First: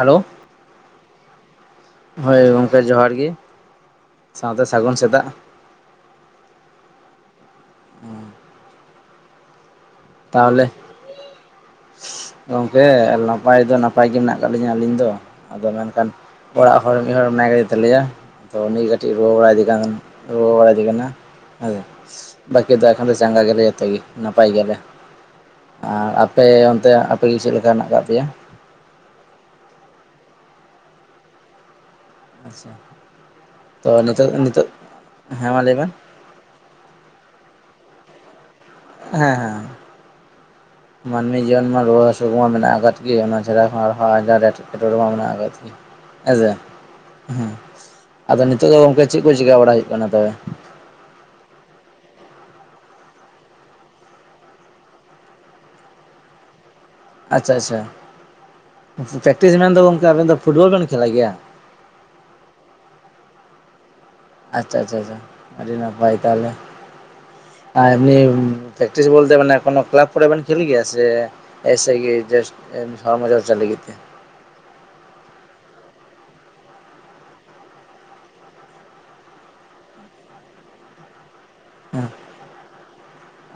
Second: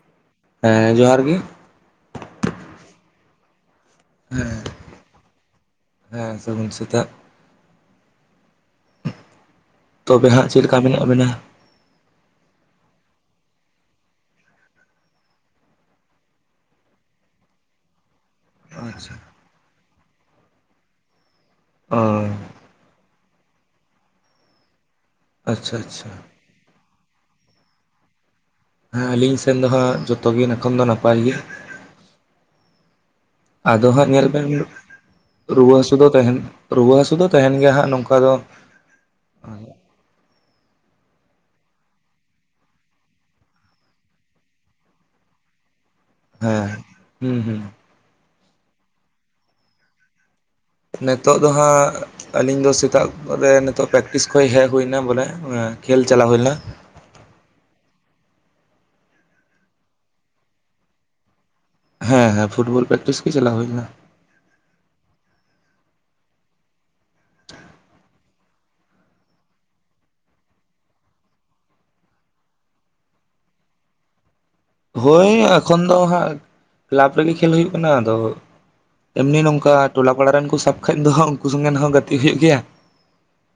Hello ᱦᱮᱸ ᱡᱚᱦᱟᱨ ᱜᱮ ᱾ ᱦᱳᱭ ᱜᱚᱝᱠᱮ ᱡᱚᱦᱟᱨ ᱜᱮ, ᱦᱮᱸ ᱥᱟᱶᱛᱮ ᱥᱟᱹᱜᱩᱱ ᱥᱮᱛᱟᱜ? ᱦᱮᱸ ᱥᱟᱹᱜᱩᱱ ᱥᱮᱛᱟᱜ ᱛᱚᱵᱮ ᱦᱟᱸᱜ ᱪᱮᱫ ᱞᱮᱠᱟ ᱢᱮᱱᱟᱜ ᱵᱮᱱᱟ? ᱜᱚᱝᱠᱮ ᱱᱟᱯᱟᱭ ᱫᱚ ᱱᱟᱯᱟᱭ ᱜᱮ ᱢᱮᱱᱟᱜ ᱟᱠᱟᱫ ᱞᱤᱧᱟ ᱟᱹᱞᱤᱧ ᱫᱚ᱾ ᱟᱫᱚ ᱢᱮᱱᱠᱷᱟᱱ ᱚᱲᱟᱜ ᱦᱚᱲ ᱢᱤᱫ ᱦᱚᱲ ᱢᱮᱱᱟᱭ ᱟᱠᱟᱫ ᱛᱟᱞᱮᱭᱟ᱾ ᱛᱚ ᱩᱱᱤ ᱟᱪᱪᱷᱟ ᱠᱟᱹᱴᱤᱡ ᱨᱩᱣᱟᱹ ᱵᱟᱲᱟᱭᱮᱫᱮ ᱠᱟᱱ ᱨᱩᱣ ᱵᱟᱲᱟᱭᱮᱫᱮ ᱠᱟᱱᱟ ᱦᱮᱥᱮ ᱚ ᱵᱟᱠᱤ ᱫᱚ ᱟᱨᱠᱤ ᱠᱷ ᱫᱚ ᱪᱟᱸᱜᱟ ᱜᱮᱭᱟᱞᱮ ᱡᱚᱛᱚ ᱜᱮ ᱱᱟᱯᱟᱭ ᱜᱮᱭᱟᱞᱮ᱾ ᱟᱪᱪᱷᱟ ᱟᱪᱪᱷᱟ ᱟᱨ ᱟᱯᱮ ᱚᱱᱛᱮ ᱟᱯᱮᱜᱮ ᱪᱮᱫ ᱞᱮᱠᱟ ᱦᱮᱱᱟᱜ ᱟᱠᱟᱫ ᱯᱮᱭᱟ? ᱦᱮᱸ ᱟᱹᱞᱤᱧ ᱥᱮᱱ ᱫᱚ ᱦᱟᱸᱜ ᱡᱚᱛᱚ ᱜᱮ ᱮᱠᱷᱚᱱ ᱫᱚ ᱱᱟᱯᱟᱭ ᱜᱮ᱾ ᱟᱪᱪᱷᱟ ᱟᱫᱚ ᱛᱚ ᱦᱟᱸᱜ ᱧᱮᱞ ᱱᱤᱛᱚᱜ ᱵᱮᱱ, ᱱᱤᱛᱚᱜ ᱦᱮᱸ ᱢᱟ ᱨᱩᱣᱟᱹ ᱞᱟᱹᱭ ᱵᱮᱱ ᱦᱟᱹᱥᱩ ᱫᱚ ᱛᱟᱦᱮᱱ ᱨᱩᱣᱟᱹ ᱦᱟᱹᱥᱩ ᱫᱚ ᱛᱟᱦᱮᱱ ᱜᱮᱭᱟ᱾ ᱦᱟᱸᱜ ᱱᱚᱝᱠᱟ ᱫᱚ ᱦᱮᱸ ᱦᱮᱸ [inaudible] ᱢᱟᱹᱱᱢᱤ ᱡᱤᱭᱚᱱ ᱢᱟ ᱨᱩᱣᱟᱹ ᱦᱟᱹᱥᱩ ᱠᱚᱢᱟ ᱢᱮᱱᱟᱜ ᱟᱠᱟᱫ ᱜᱮ ᱚᱱᱟ ᱪᱷᱟᱰᱟ ᱟᱨᱦᱚᱸ ᱟᱨᱦᱚᱸ ᱟᱡᱟᱨ ᱮᱴᱠᱮᱴᱚᱬᱮ ᱢᱟ ᱢᱮᱱᱟᱜ ᱟᱠᱟᱫ ᱦᱮᱸ ᱥᱮ ᱦᱩᱸ ᱟᱫᱚ ᱱᱤᱛᱚᱜ ᱫᱚ ᱜᱚᱝᱠᱮ ᱪᱮᱫ ᱠᱚ ᱪᱤᱠᱟ ᱵᱟᱲᱟ ᱦᱩᱭᱩᱜ ᱠᱟᱱᱟ ᱛᱚᱵᱮ? ᱱᱤᱛᱚᱫᱚ ᱦᱟᱸᱜ ᱟᱹᱞᱤᱧ ᱫᱚ ᱥᱮᱛᱟᱜ ᱨᱮ ᱱᱤᱛᱚᱜ ᱯᱨᱮᱠᱴᱤᱥ ᱠᱷᱚᱡ ᱦᱮᱡ ᱦᱩᱭ ᱮᱱᱟ ᱵᱚᱞᱮ ᱚᱱᱟ ᱠᱷᱮᱞ ᱪᱟᱞᱟᱣ ᱦᱩᱭ ᱞᱮᱱᱟ, ᱟᱪᱪᱷᱟ ᱟᱪᱪᱷᱟ ᱯᱮᱠᱴᱤᱥ ᱢᱮᱱᱫᱚ ᱜᱚᱝᱠᱮ ᱟᱹᱵᱮᱱ ᱫᱚ ᱯᱷᱩᱴᱵᱚᱞ ᱵᱮᱱ ᱠᱷᱮᱞᱟ ᱜᱮᱭᱟ? ᱦᱮᱸ ᱦᱮᱸ ᱯᱷᱩᱴᱵᱚᱞ ᱯᱮᱠᱴᱤᱥ ᱜᱮ ᱪᱟᱞᱟ ᱦᱩᱭ ᱞᱮᱱᱟ ᱾ ᱟᱪᱪᱷᱟ ᱟᱪᱪᱷᱟ ᱟᱪᱪᱷᱟ ᱟᱹᱰᱤ ᱱᱟᱯᱟᱭ ᱛᱟᱦᱚᱞᱮ ᱾ ᱟᱨ ᱮᱢᱱᱤ ᱯᱨᱠᱴᱤᱥ ᱵᱚᱞᱛᱮ ᱢᱟᱱᱮ ᱠᱳᱱᱳ ᱠᱞᱟᱵᱽ ᱠᱚᱨᱮ ᱵᱮᱱ ᱠᱷᱮᱞ ᱜᱮᱭᱟ ᱥᱮ ᱮᱥᱮ ᱜᱮ ᱡᱟᱥᱴ [unintelligible] ᱞᱟᱜᱤ ᱛᱮ ᱦᱳᱭ ᱮᱠᱷᱚᱱ ᱫᱚ ᱦᱟᱸᱜ ᱠᱟᱹᱞᱟᱵ ᱨᱮᱜᱮ ᱠᱷᱮᱞ ᱦᱩᱭᱩᱜ ᱠᱟᱱᱟ ᱟᱫᱚ ᱮᱢᱱᱤ ᱱᱚᱝᱠᱟ ᱴᱚᱞᱟ ᱯᱟᱲᱟ ᱨᱮᱱ ᱠᱚ ᱥᱟᱵ ᱠᱷᱟᱱᱡ ᱫᱚ ᱩᱱᱠᱩ ᱥᱚᱸᱜᱮᱱ ᱦᱚᱸ ᱜᱟᱛᱮᱜ ᱦᱩᱭᱩᱜ ᱜᱮᱭᱟ᱾